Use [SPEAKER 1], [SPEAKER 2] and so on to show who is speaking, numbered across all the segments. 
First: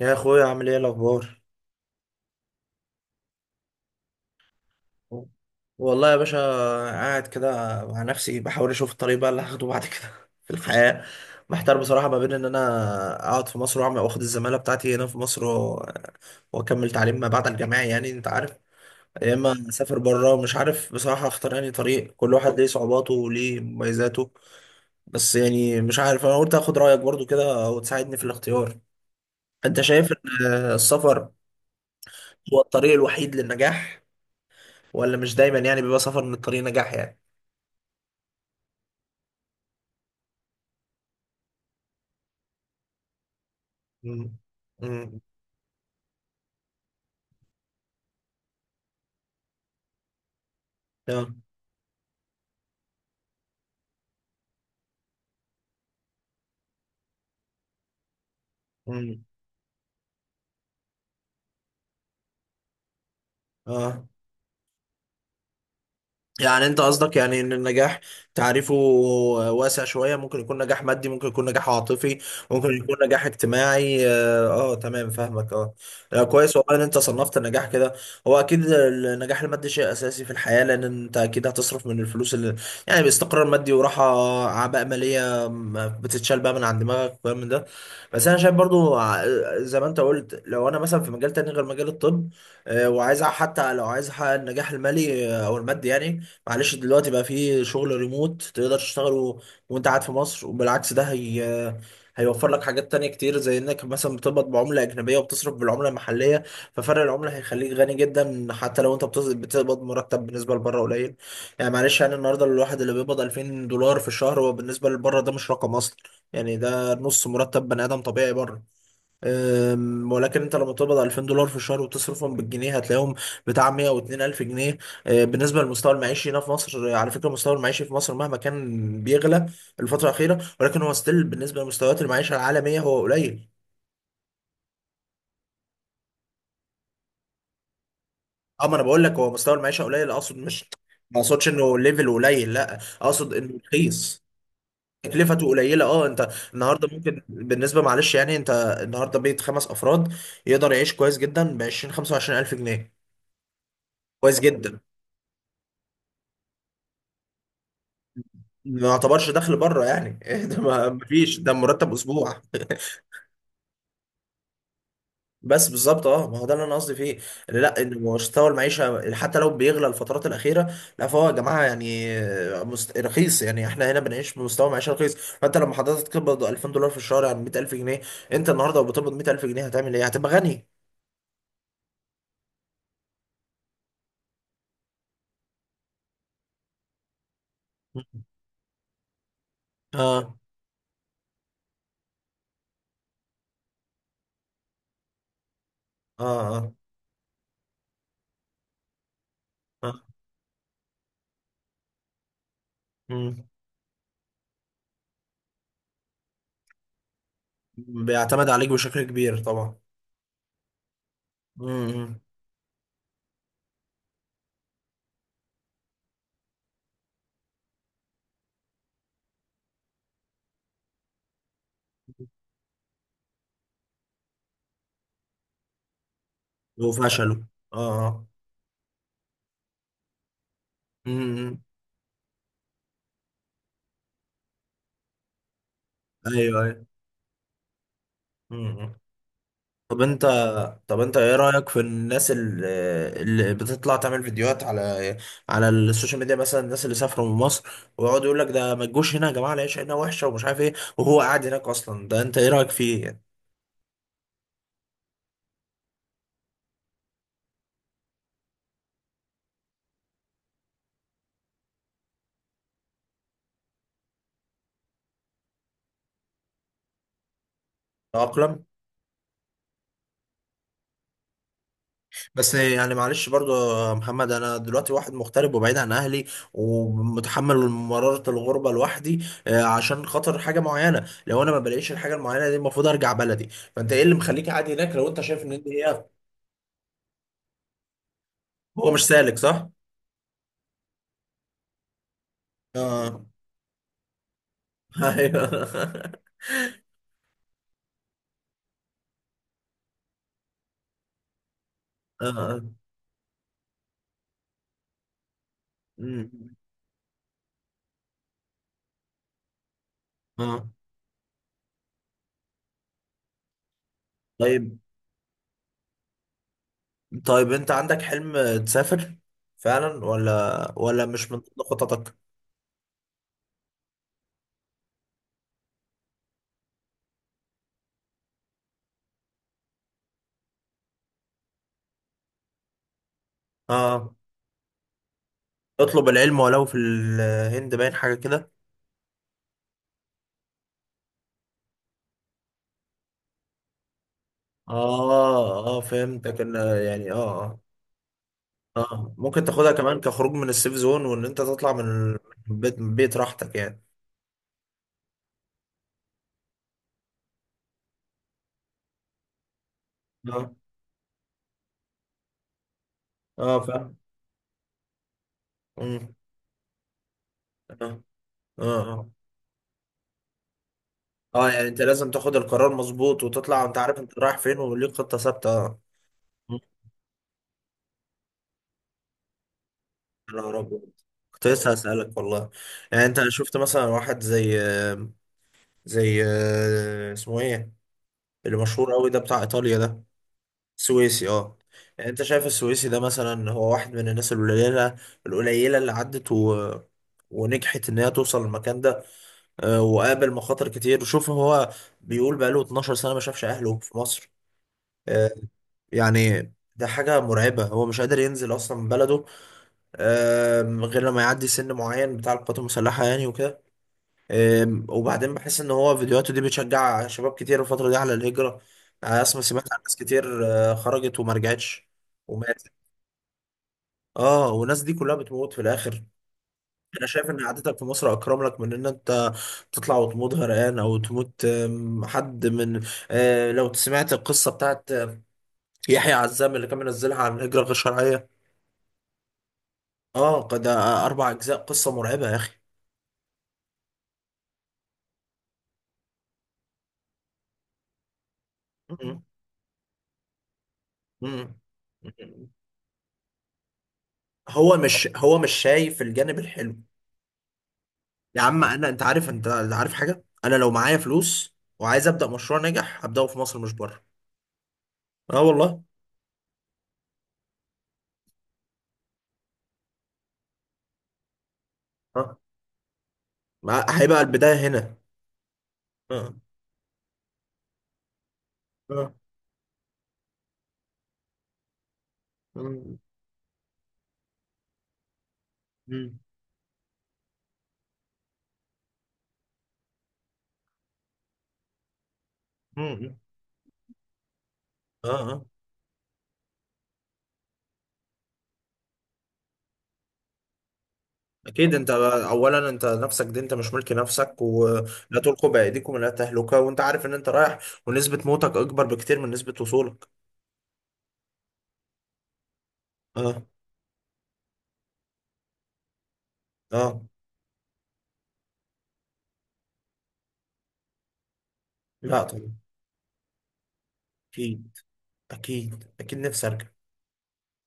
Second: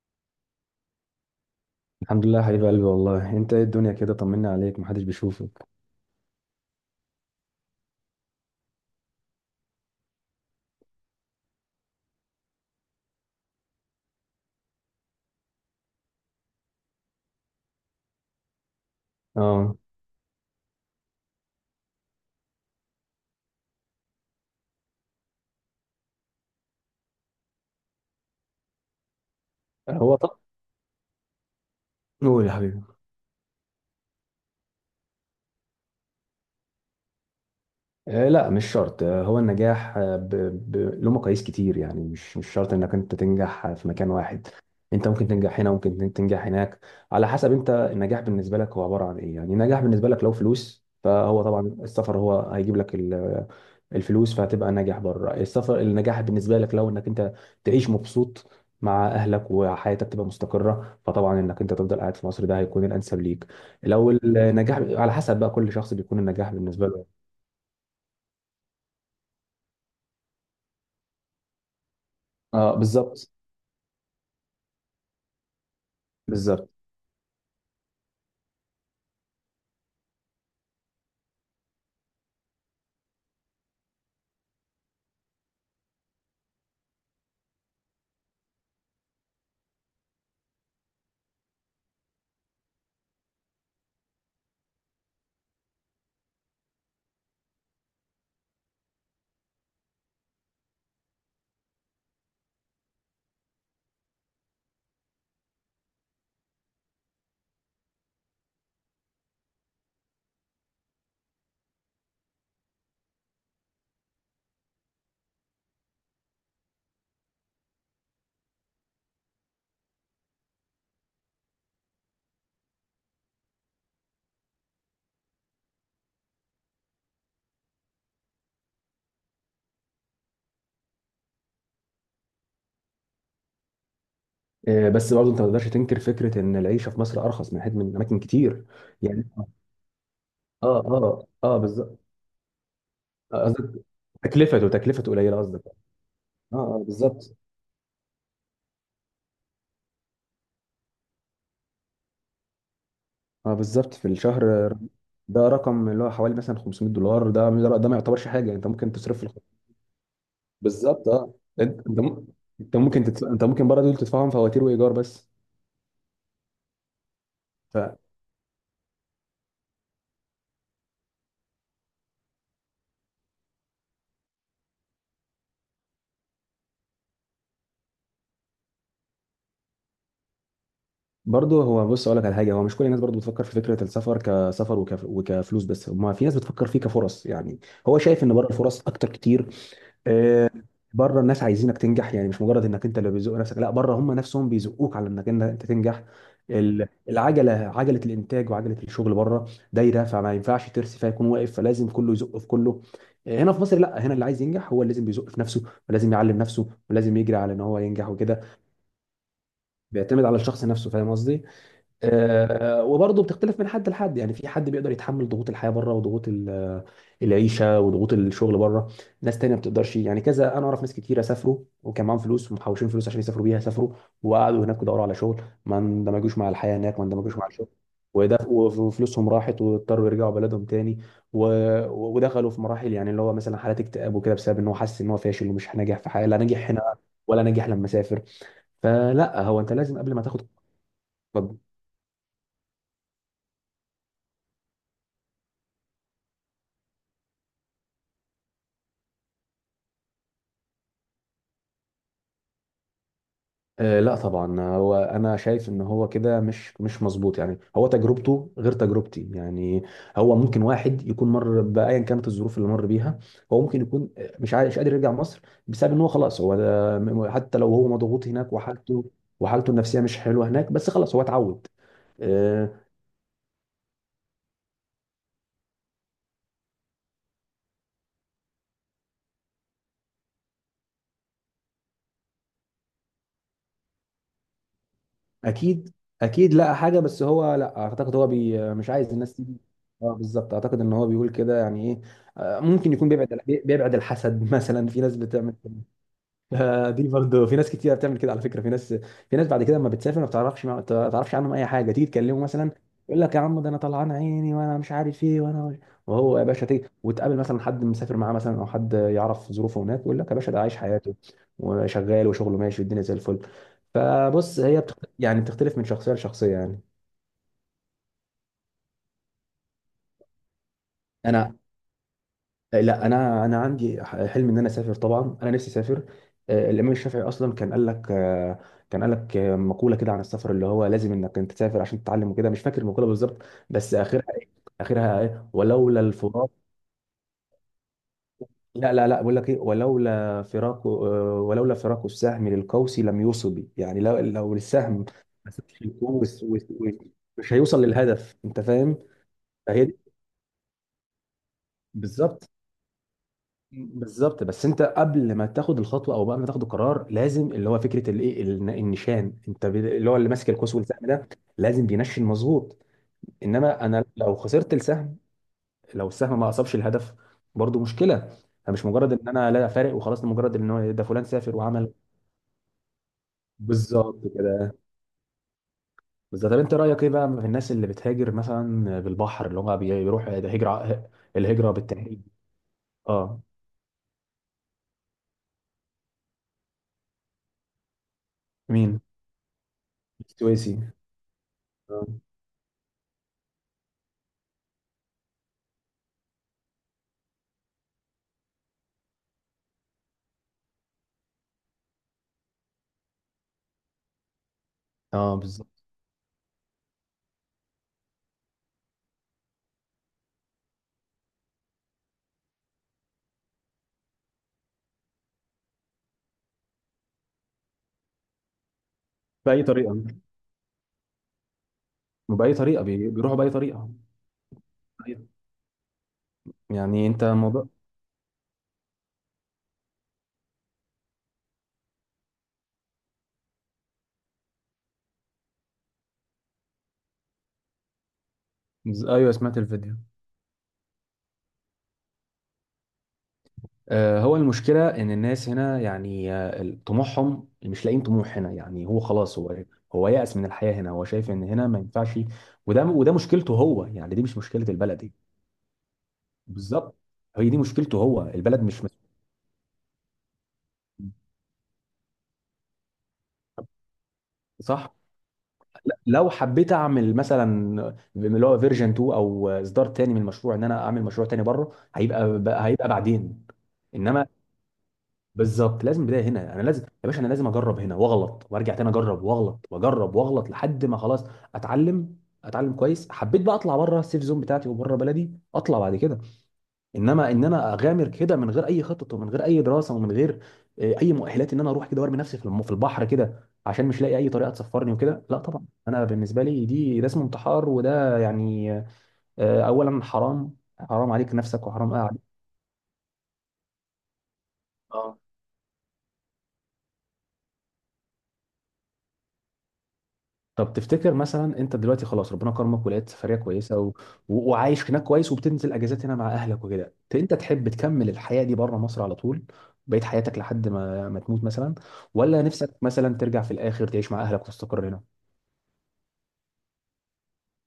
[SPEAKER 1] يا اخويا، عامل ايه الاخبار؟
[SPEAKER 2] الحمد لله يا حبيب قلبي، والله انت ايه الدنيا كده؟ طمنا عليك، محدش بيشوفك.
[SPEAKER 1] والله يا باشا، قاعد كده مع نفسي بحاول اشوف الطريق بقى اللي هاخده بعد كده في الحياه. محتار بصراحه ما بين ان انا اقعد في مصر واعمل واخد الزماله بتاعتي هنا في مصر واكمل تعليم ما بعد الجامعي، يعني انت عارف. يا اما
[SPEAKER 2] اه،
[SPEAKER 1] اسافر بره. مش عارف بصراحه اختار انهي طريق. كل واحد ليه صعوباته وليه مميزاته. بس يعني مش عارف، انا قلت اخد رايك برضو كده وتساعدني في الاختيار. انت شايف
[SPEAKER 2] هو طب
[SPEAKER 1] ان السفر
[SPEAKER 2] قول يا
[SPEAKER 1] هو
[SPEAKER 2] حبيبي.
[SPEAKER 1] الطريق الوحيد للنجاح، ولا مش دايما يعني بيبقى سفر من الطريق نجاح يعني؟
[SPEAKER 2] لا مش شرط. هو النجاح، له مقاييس كتير، يعني مش شرط انك انت تنجح في مكان
[SPEAKER 1] مم.
[SPEAKER 2] واحد. انت
[SPEAKER 1] امم.
[SPEAKER 2] ممكن تنجح هنا، ممكن تنجح هناك، على حسب. انت النجاح بالنسبه لك هو عباره عن ايه؟ يعني النجاح بالنسبه لك لو فلوس،
[SPEAKER 1] اه.
[SPEAKER 2] فهو طبعا السفر هو هيجيب لك الفلوس، فهتبقى ناجح بره. السفر، النجاح بالنسبه لك لو انك انت تعيش مبسوط مع
[SPEAKER 1] امم.
[SPEAKER 2] اهلك وحياتك تبقى مستقره، فطبعا انك انت تفضل قاعد في مصر ده هيكون الانسب ليك.
[SPEAKER 1] اه.
[SPEAKER 2] لو النجاح على حسب بقى كل شخص بيكون النجاح
[SPEAKER 1] يعني انت
[SPEAKER 2] بالنسبه
[SPEAKER 1] قصدك
[SPEAKER 2] له.
[SPEAKER 1] يعني ان النجاح تعريفه واسع شوية، ممكن يكون نجاح مادي، ممكن يكون نجاح عاطفي، ممكن
[SPEAKER 2] اه
[SPEAKER 1] يكون نجاح
[SPEAKER 2] بالظبط.
[SPEAKER 1] اجتماعي. اه، آه، تمام، فاهمك. اه. لا، كويس
[SPEAKER 2] بالظبط.
[SPEAKER 1] والله ان انت صنفت النجاح كده. هو اكيد النجاح المادي شيء اساسي في الحياة، لان انت اكيد هتصرف من الفلوس اللي يعني باستقرار مادي وراحة، اعباء مالية ما بتتشال بقى من عند دماغك وكلام من ده. بس انا شايف برضو، زي ما انت قلت لو انا مثلا في مجال تاني غير مجال الطب، وعايز حتى لو عايز احقق النجاح المالي، او المادي يعني. معلش دلوقتي بقى في شغل ريموت تقدر تشتغله وانت قاعد في مصر. وبالعكس، ده هي هيوفر لك حاجات تانية كتير، زي انك مثلا بتقبض بعملة أجنبية وبتصرف بالعملة المحلية. ففرق العملة هيخليك غني جدا، حتى لو انت بتقبض مرتب بالنسبة لبره قليل. يعني معلش، يعني النهاردة الواحد اللي بيقبض 2000 دولار في الشهر، هو بالنسبة لبره ده مش رقم أصلا. يعني ده نص مرتب بني آدم طبيعي بره. ولكن انت لما تقبض 2000 دولار في الشهر وتصرفهم بالجنيه هتلاقيهم بتاع 102 الف جنيه. بالنسبه للمستوى المعيشي هنا في مصر. على فكره المستوى المعيشي في مصر مهما كان بيغلى الفتره الاخيره، ولكن هو ستيل بالنسبه لمستويات المعيشه العالميه هو قليل.
[SPEAKER 2] بس برضه انت ما تقدرش تنكر فكره ان العيشه في مصر ارخص، من حيث من اماكن كتير.
[SPEAKER 1] اه، ما انا بقول لك
[SPEAKER 2] يعني
[SPEAKER 1] هو
[SPEAKER 2] اه.
[SPEAKER 1] مستوى المعيشه قليل، اقصد مش. ما
[SPEAKER 2] اه
[SPEAKER 1] اقصدش
[SPEAKER 2] اه
[SPEAKER 1] انه
[SPEAKER 2] بالظبط.
[SPEAKER 1] ليفل قليل، لا، اقصد انه
[SPEAKER 2] قصدك
[SPEAKER 1] رخيص.
[SPEAKER 2] تكلفته، تكلفته قليله،
[SPEAKER 1] تكلفته
[SPEAKER 2] قصدك.
[SPEAKER 1] قليله، اه. انت
[SPEAKER 2] اه
[SPEAKER 1] النهارده ممكن
[SPEAKER 2] بالظبط.
[SPEAKER 1] بالنسبه، معلش يعني انت، النهارده بيت خمس افراد يقدر يعيش كويس جدا ب 20 25 الف جنيه.
[SPEAKER 2] اه بالظبط، في
[SPEAKER 1] كويس
[SPEAKER 2] الشهر.
[SPEAKER 1] جدا.
[SPEAKER 2] ده رقم اللي هو حوالي مثلا $500. ده ده ما يعتبرش حاجه، انت
[SPEAKER 1] ما
[SPEAKER 2] ممكن تصرف
[SPEAKER 1] يعتبرش دخل بره يعني. ده ما
[SPEAKER 2] بالظبط. اه
[SPEAKER 1] فيش، ده
[SPEAKER 2] انت،
[SPEAKER 1] مرتب اسبوع.
[SPEAKER 2] انت ممكن تدفع، انت ممكن برضه دول تدفعهم فواتير وايجار بس.
[SPEAKER 1] بس بالظبط، اه، ما هو ده اللي انا قصدي فيه. اللي لا، ان مستوى المعيشه حتى لو بيغلى الفترات الاخيره، لا، فهو يا جماعه يعني رخيص، يعني احنا هنا بنعيش بمستوى معيشه رخيص. فانت لما حضرتك تقبض 2000 دولار في الشهر يعني 100,000 جنيه. انت النهارده لو بتقبض 100,000 جنيه هتعمل ايه؟ هتبقى غني.
[SPEAKER 2] برضه هو بص، اقول لك على حاجه. هو مش كل الناس برضه بتفكر في فكره السفر كسفر وكفلوس بس. ما في ناس بتفكر فيه كفرص يعني. هو شايف ان بره الفرص اكتر كتير.
[SPEAKER 1] اه،
[SPEAKER 2] آه، بره الناس عايزينك تنجح، يعني مش مجرد انك انت اللي بيزق نفسك، لا، بره هم نفسهم بيزقوك على انك إن انت تنجح.
[SPEAKER 1] اه، اه،
[SPEAKER 2] العجله، عجله الانتاج وعجله الشغل بره
[SPEAKER 1] آه.
[SPEAKER 2] دايره، فما ينفعش ترسي فيكون واقف، فلازم كله يزق في كله.
[SPEAKER 1] مم.
[SPEAKER 2] هنا في مصر لا، هنا اللي عايز ينجح هو اللي لازم بيزق في نفسه، ولازم يعلم نفسه، ولازم يجري على ان هو ينجح وكده.
[SPEAKER 1] بيعتمد عليك بشكل كبير طبعا.
[SPEAKER 2] بيعتمد على الشخص نفسه، فاهم قصدي؟
[SPEAKER 1] مم.
[SPEAKER 2] وبرضه بتختلف من حد لحد. يعني في حد بيقدر يتحمل ضغوط الحياه بره، وضغوط العيشه، وضغوط الشغل بره. ناس تانية ما بتقدرش، يعني كذا. انا اعرف ناس كتيره سافروا وكان معاهم فلوس، ومحوشين فلوس عشان يسافروا بيها، سافروا وقعدوا هناك ودوروا على شغل، ما اندمجوش مع الحياه هناك، ما اندمجوش
[SPEAKER 1] وفشله.
[SPEAKER 2] مع الشغل،
[SPEAKER 1] اه، اه.
[SPEAKER 2] وده وفلوسهم راحت، واضطروا يرجعوا بلدهم تاني. و...
[SPEAKER 1] مم.
[SPEAKER 2] ودخلوا في مراحل، يعني اللي هو مثلا حالات اكتئاب وكده، بسبب ان هو حاسس ان هو فاشل ومش ناجح في حاجه، لا
[SPEAKER 1] ايوه،
[SPEAKER 2] ناجح
[SPEAKER 1] ايوه.
[SPEAKER 2] هنا ولا ناجح لما سافر.
[SPEAKER 1] مم.
[SPEAKER 2] فلا، هو انت لازم
[SPEAKER 1] طب
[SPEAKER 2] قبل ما
[SPEAKER 1] انت
[SPEAKER 2] تاخد.
[SPEAKER 1] طب انت ايه رأيك في الناس اللي بتطلع تعمل فيديوهات على السوشيال ميديا، مثلا الناس اللي سافروا من مصر ويقعدوا يقول لك ده ما تجوش هنا يا جماعة، العيشة هنا وحشة ومش عارف ايه، وهو قاعد هناك اصلا. ده انت ايه رأيك فيه يعني؟
[SPEAKER 2] لا طبعا، هو انا شايف ان هو كده مش مظبوط. يعني هو تجربته غير تجربتي، يعني هو ممكن واحد يكون مر بايا كانت الظروف اللي مر بيها. هو ممكن يكون مش قادر يرجع مصر، بسبب ان هو خلاص، هو حتى لو هو مضغوط هناك،
[SPEAKER 1] تأقلم.
[SPEAKER 2] وحالته النفسيه مش حلوه هناك، بس خلاص هو اتعود.
[SPEAKER 1] بس
[SPEAKER 2] آه،
[SPEAKER 1] يعني معلش برضو، يا محمد، انا دلوقتي واحد مغترب وبعيد عن اهلي، ومتحمل مرارة الغربة لوحدي، عشان خاطر حاجة معينة. لو انا ما بلاقيش الحاجة المعينة دي المفروض ارجع بلدي. فانت ايه اللي مخليك قاعد هناك لو انت شايف ان دي
[SPEAKER 2] اكيد
[SPEAKER 1] هي.
[SPEAKER 2] اكيد لقى حاجه، بس هو لا، اعتقد هو بي
[SPEAKER 1] هو
[SPEAKER 2] مش
[SPEAKER 1] مش
[SPEAKER 2] عايز الناس
[SPEAKER 1] سالك
[SPEAKER 2] تيجي.
[SPEAKER 1] صح.
[SPEAKER 2] اه بالظبط، اعتقد ان هو بيقول كده، يعني ايه، ممكن يكون
[SPEAKER 1] اه،
[SPEAKER 2] بيبعد الحسد مثلا، في ناس
[SPEAKER 1] ايوه.
[SPEAKER 2] بتعمل كده.
[SPEAKER 1] اه.
[SPEAKER 2] دي برضه في ناس كتير بتعمل كده على فكره. في ناس بعد كده لما بتسافر ما بتعرفش عنهم اي حاجه، تيجي تكلمه
[SPEAKER 1] اه.
[SPEAKER 2] مثلا يقول لك يا عم ده انا طلعان عيني وانا مش عارف ايه وانا.
[SPEAKER 1] أمم.
[SPEAKER 2] وهو يا باشا تيجي وتقابل مثلا حد مسافر معاه، مثلا، او حد يعرف ظروفه هناك، يقول لك يا باشا ده
[SPEAKER 1] آه.
[SPEAKER 2] عايش حياته وشغال وشغله ماشي والدنيا زي الفل. فبص،
[SPEAKER 1] طيب،
[SPEAKER 2] يعني بتختلف من شخصيه لشخصيه يعني.
[SPEAKER 1] طيب، انت عندك حلم تسافر فعلا ولا مش من
[SPEAKER 2] انا
[SPEAKER 1] ضمن خططك؟
[SPEAKER 2] لا، انا انا عندي حلم ان انا اسافر، طبعا انا نفسي اسافر. الامام الشافعي اصلا كان قال لك، مقوله كده عن السفر، اللي هو لازم انك انت تسافر عشان تتعلم وكده. مش فاكر المقوله بالظبط، بس
[SPEAKER 1] اه.
[SPEAKER 2] اخرها ايه، اخرها ايه، ولولا
[SPEAKER 1] اطلب العلم
[SPEAKER 2] الفراق.
[SPEAKER 1] ولو في الهند، باين حاجة كده.
[SPEAKER 2] لا لا لا، بقول لك ايه، ولولا فراق السهم للقوس لم يصب. يعني لو لو السهم ما
[SPEAKER 1] اه، اه،
[SPEAKER 2] سابش
[SPEAKER 1] فهمتك
[SPEAKER 2] القوس
[SPEAKER 1] ان، يعني
[SPEAKER 2] مش
[SPEAKER 1] اه،
[SPEAKER 2] هيوصل للهدف، انت
[SPEAKER 1] اه،
[SPEAKER 2] فاهم؟
[SPEAKER 1] اه، ممكن تاخدها
[SPEAKER 2] فهي دي،
[SPEAKER 1] كمان كخروج من السيف زون، وان انت تطلع من
[SPEAKER 2] بالظبط.
[SPEAKER 1] البيت، من بيت راحتك يعني.
[SPEAKER 2] بالظبط، بس انت قبل ما تاخد الخطوه او قبل ما تاخد القرار، لازم اللي هو فكره النشان، اللي هو اللي ماسك
[SPEAKER 1] اه،
[SPEAKER 2] القوس والسهم ده لازم بينشن مظبوط.
[SPEAKER 1] اه،
[SPEAKER 2] انما
[SPEAKER 1] فاهم.
[SPEAKER 2] انا لو خسرت السهم، لو
[SPEAKER 1] أمم.
[SPEAKER 2] السهم ما اصابش الهدف، برضو
[SPEAKER 1] اه،
[SPEAKER 2] مشكله. فمش
[SPEAKER 1] اه. آه.
[SPEAKER 2] مجرد ان انا لا، فارق وخلاص، ده مجرد ان هو ده فلان
[SPEAKER 1] اه،
[SPEAKER 2] سافر
[SPEAKER 1] يعني انت
[SPEAKER 2] وعمل.
[SPEAKER 1] لازم تاخد القرار مظبوط وتطلع وانت عارف انت
[SPEAKER 2] بالظبط
[SPEAKER 1] رايح فين
[SPEAKER 2] كده.
[SPEAKER 1] وليك خطة ثابتة، اه.
[SPEAKER 2] بالظبط.
[SPEAKER 1] مم.
[SPEAKER 2] طب انت رايك ايه بقى في الناس اللي بتهاجر مثلا بالبحر، اللي هم
[SPEAKER 1] يا
[SPEAKER 2] بيروحوا، ده
[SPEAKER 1] نهار أبيض.
[SPEAKER 2] هجره،
[SPEAKER 1] كنت لسه
[SPEAKER 2] الهجره
[SPEAKER 1] هسألك
[SPEAKER 2] بالتهريب.
[SPEAKER 1] والله. يعني انت
[SPEAKER 2] اه.
[SPEAKER 1] شفت مثلا واحد زي اسمه ايه، اللي مشهور
[SPEAKER 2] مين؟
[SPEAKER 1] قوي ده بتاع ايطاليا ده.
[SPEAKER 2] السويسي؟
[SPEAKER 1] سويسي، اه.
[SPEAKER 2] اه.
[SPEAKER 1] يعني انت شايف السويسي ده، مثلا هو واحد من الناس القليلة، اللي عدت و ونجحت ان هي توصل للمكان ده، وقابل مخاطر كتير. وشوف هو بيقول بقاله 12 سنة ما شافش اهله في مصر. اه.
[SPEAKER 2] اه بالظبط.
[SPEAKER 1] يعني ده حاجة مرعبة، هو مش قادر ينزل أصلا من بلده، غير لما يعدي سن معين بتاع القوات المسلحة يعني وكده. وبعدين بحس إن هو فيديوهاته دي بتشجع شباب كتير الفترة دي على الهجرة. يعني أنا
[SPEAKER 2] باي
[SPEAKER 1] سمعت عن ناس
[SPEAKER 2] طريقه،
[SPEAKER 1] كتير خرجت وما رجعتش
[SPEAKER 2] وبأي
[SPEAKER 1] وماتت.
[SPEAKER 2] طريقة بيروحوا، بأي طريقة.
[SPEAKER 1] اه، والناس دي كلها
[SPEAKER 2] أيوة.
[SPEAKER 1] بتموت في الآخر.
[SPEAKER 2] يعني
[SPEAKER 1] أنا
[SPEAKER 2] أنت
[SPEAKER 1] شايف إن
[SPEAKER 2] الموضوع.
[SPEAKER 1] قعدتك في مصر أكرم لك من إن أنت تطلع وتموت غرقان أو تموت، حد من، لو سمعت القصة بتاعت يحيى عزام اللي كان منزلها عن الهجرة الغير شرعية.
[SPEAKER 2] أيوه سمعت الفيديو.
[SPEAKER 1] اه، ده اربع اجزاء، قصه مرعبه يا اخي.
[SPEAKER 2] آه، هو المشكلة إن الناس هنا يعني، طموحهم مش لاقيين طموح هنا. يعني هو
[SPEAKER 1] مم.
[SPEAKER 2] خلاص، هو يأس من الحياة هنا، هو شايف إن
[SPEAKER 1] مم.
[SPEAKER 2] هنا ما ينفعش. وده مشكلته هو يعني، دي مش مشكلة
[SPEAKER 1] هو
[SPEAKER 2] البلد
[SPEAKER 1] مش
[SPEAKER 2] دي.
[SPEAKER 1] هو مش شايف الجانب الحلو.
[SPEAKER 2] بالظبط. هي دي مشكلته هو،
[SPEAKER 1] يا
[SPEAKER 2] البلد
[SPEAKER 1] عم،
[SPEAKER 2] مش مس...
[SPEAKER 1] انت عارف حاجه، انا لو معايا فلوس وعايز ابدا مشروع ناجح هبداه في مصر مش بره.
[SPEAKER 2] صح.
[SPEAKER 1] اه والله.
[SPEAKER 2] لا، لو حبيت اعمل مثلا اللي هو فيرجن 2، او اصدار تاني من المشروع، ان انا اعمل مشروع تاني بره، هيبقى،
[SPEAKER 1] اه،
[SPEAKER 2] هيبقى بعدين.
[SPEAKER 1] هيبقى
[SPEAKER 2] انما
[SPEAKER 1] البدايه هنا.
[SPEAKER 2] بالظبط لازم بدايه
[SPEAKER 1] اه،
[SPEAKER 2] هنا. انا لازم يا باشا، انا لازم اجرب هنا واغلط وارجع تاني،
[SPEAKER 1] اه.
[SPEAKER 2] اجرب واغلط، واجرب واغلط، لحد ما خلاص اتعلم، اتعلم
[SPEAKER 1] مم.
[SPEAKER 2] كويس، حبيت بقى اطلع بره السيف زون بتاعتي وبره بلدي، اطلع بعد
[SPEAKER 1] مم.
[SPEAKER 2] كده. انما ان انا اغامر كده من غير اي خطط، ومن غير اي دراسه، ومن غير اي مؤهلات، ان انا اروح كده وارمي نفسي في في البحر
[SPEAKER 1] مم.
[SPEAKER 2] كده عشان مش لاقي اي طريقه تسفرني
[SPEAKER 1] اه،
[SPEAKER 2] وكده، لا
[SPEAKER 1] اه.
[SPEAKER 2] طبعا، انا بالنسبه لي دي ده اسمه انتحار، وده يعني اولا، حرام عليك نفسك،
[SPEAKER 1] اكيد، انت
[SPEAKER 2] وحرام
[SPEAKER 1] اولا انت نفسك دي، انت مش ملك نفسك،
[SPEAKER 2] عليك.
[SPEAKER 1] ولا تلقوا بايديكم الى التهلكه، وانت عارف ان انت رايح، ونسبه موتك اكبر بكتير من نسبه وصولك.
[SPEAKER 2] طب تفتكر مثلا انت دلوقتي خلاص ربنا كرمك ولقيت سفريه
[SPEAKER 1] اه،
[SPEAKER 2] كويسه، وعايش هناك كويس، وبتنزل اجازات هنا مع اهلك وكده،
[SPEAKER 1] اه.
[SPEAKER 2] انت تحب تكمل الحياه دي بره مصر على طول، بقيت حياتك، لحد ما ما تموت مثلا،
[SPEAKER 1] لا،
[SPEAKER 2] ولا
[SPEAKER 1] طبعا.
[SPEAKER 2] نفسك مثلا ترجع في الاخر تعيش مع اهلك
[SPEAKER 1] اكيد.
[SPEAKER 2] وتستقر هنا؟
[SPEAKER 1] اكيد، اكيد نفسي ارجع.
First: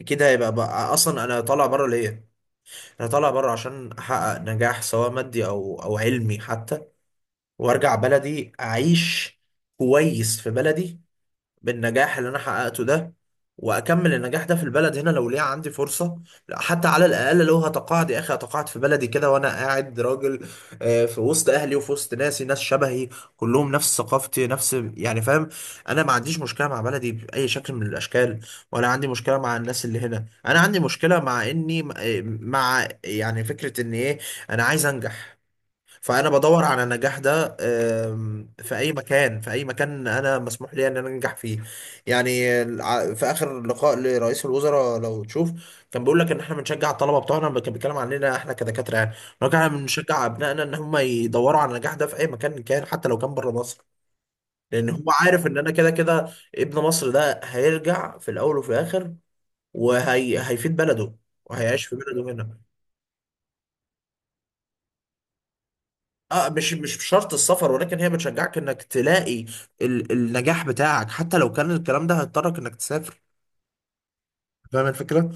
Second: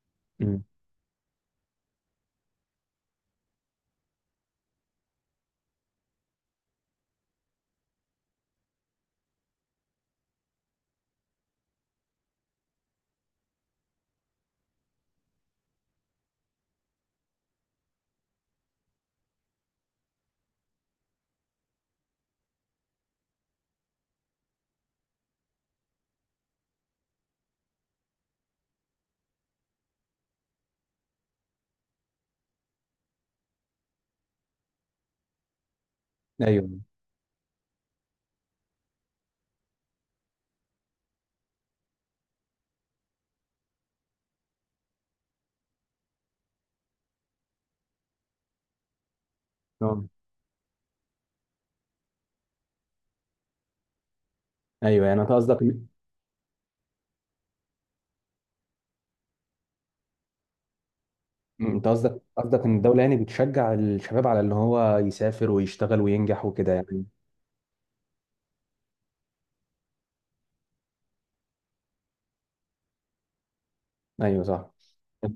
[SPEAKER 1] اكيد هيبقى
[SPEAKER 2] امم.
[SPEAKER 1] بقى، اصلا انا طالع بره ليه؟ انا طالع بره عشان احقق نجاح سواء مادي او علمي حتى، وارجع بلدي اعيش كويس في بلدي، بالنجاح اللي انا حققته ده، واكمل النجاح ده في البلد هنا لو ليا عندي فرصه. لا، حتى على الاقل لو هتقاعد يا اخي هتقاعد في بلدي كده، وانا قاعد راجل، في وسط اهلي وفي وسط ناسي، ناس شبهي، كلهم نفس ثقافتي، نفس يعني، فاهم. انا ما عنديش مشكله مع بلدي باي شكل من الاشكال، ولا عندي مشكله مع الناس اللي هنا. انا عندي مشكله مع اني، مع يعني فكره ان ايه، انا عايز انجح. فانا بدور
[SPEAKER 2] ايوه.
[SPEAKER 1] على النجاح ده، في اي مكان، في اي مكان انا مسموح لي ان انا انجح فيه. يعني في اخر لقاء لرئيس الوزراء لو تشوف، كان بيقول لك ان احنا بنشجع الطلبه بتوعنا، كان بيتكلم عننا احنا كدكاتره، يعني إن هو كان
[SPEAKER 2] آه.
[SPEAKER 1] بنشجع ابنائنا ان هم يدوروا على النجاح ده في اي مكان كان، حتى لو كان بره مصر. لان هو
[SPEAKER 2] ايوه، يعني انت
[SPEAKER 1] عارف ان
[SPEAKER 2] قصدك.
[SPEAKER 1] انا كده كده ابن مصر، ده هيرجع في الاول وفي الاخر، وهي هيفيد بلده
[SPEAKER 2] مم.
[SPEAKER 1] وهيعيش
[SPEAKER 2] انت
[SPEAKER 1] في
[SPEAKER 2] قصدك،
[SPEAKER 1] بلده هنا.
[SPEAKER 2] قصدك ان الدوله يعني بتشجع الشباب على ان هو يسافر ويشتغل وينجح
[SPEAKER 1] اه، مش
[SPEAKER 2] وكده
[SPEAKER 1] مش
[SPEAKER 2] يعني.
[SPEAKER 1] بشرط السفر، ولكن هي بتشجعك انك تلاقي النجاح بتاعك، حتى لو كان الكلام ده هيضطرك انك تسافر.
[SPEAKER 2] ايوه صح.
[SPEAKER 1] فاهم الفكرة؟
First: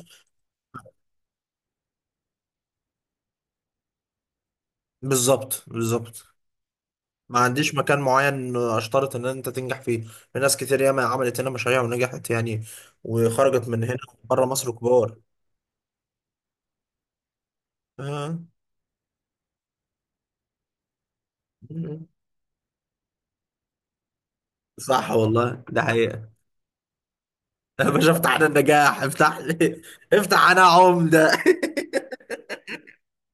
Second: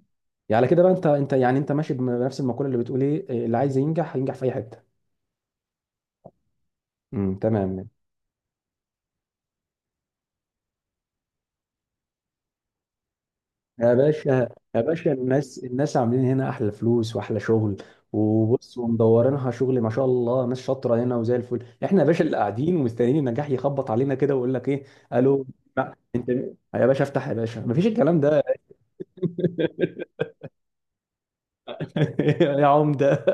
[SPEAKER 2] يعني على كده بقى، انت، انت ماشي بنفس المقوله اللي بتقول ايه، اللي عايز ينجح هينجح في اي حته.
[SPEAKER 1] بالظبط، بالظبط. ما عنديش
[SPEAKER 2] تمام.
[SPEAKER 1] مكان معين اشترط ان انت تنجح فيه. في ناس كتير ياما عملت هنا مشاريع ونجحت يعني، وخرجت من
[SPEAKER 2] يا
[SPEAKER 1] هنا بره
[SPEAKER 2] باشا،
[SPEAKER 1] مصر
[SPEAKER 2] يا باشا
[SPEAKER 1] كبار.
[SPEAKER 2] الناس، الناس عاملين هنا احلى فلوس واحلى شغل،
[SPEAKER 1] آه.
[SPEAKER 2] وبص ومدورينها شغل ما شاء الله، ناس شاطره هنا وزي الفل. احنا يا باشا اللي قاعدين ومستنيين النجاح يخبط علينا كده ويقول لك ايه،
[SPEAKER 1] صح
[SPEAKER 2] الو،
[SPEAKER 1] والله، ده
[SPEAKER 2] لا انت
[SPEAKER 1] حقيقة.
[SPEAKER 2] مين؟ يا باشا افتح، يا باشا مفيش
[SPEAKER 1] يا باشا
[SPEAKER 2] الكلام
[SPEAKER 1] افتح
[SPEAKER 2] ده.
[SPEAKER 1] لنا النجاح، افتح لي، افتح، انا عمدة.
[SPEAKER 2] يا عمده.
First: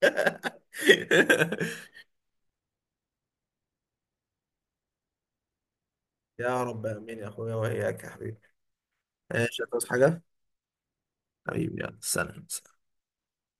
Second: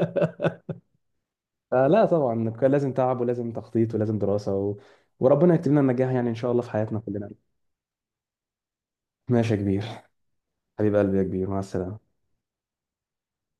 [SPEAKER 2] فلا طبعا، كان لازم تعب، ولازم تخطيط، ولازم دراسه، وربنا يكتب لنا النجاح، يعني ان شاء الله
[SPEAKER 1] يا
[SPEAKER 2] في
[SPEAKER 1] رب
[SPEAKER 2] حياتنا
[SPEAKER 1] امين يا
[SPEAKER 2] كلنا.
[SPEAKER 1] اخويا، واياك يا حبيبي.
[SPEAKER 2] ماشي يا
[SPEAKER 1] ايش
[SPEAKER 2] كبير.
[SPEAKER 1] هتعوز حاجة؟
[SPEAKER 2] حبيب قلبي يا كبير، مع
[SPEAKER 1] حبيبي، يلا
[SPEAKER 2] السلامه.
[SPEAKER 1] سلام.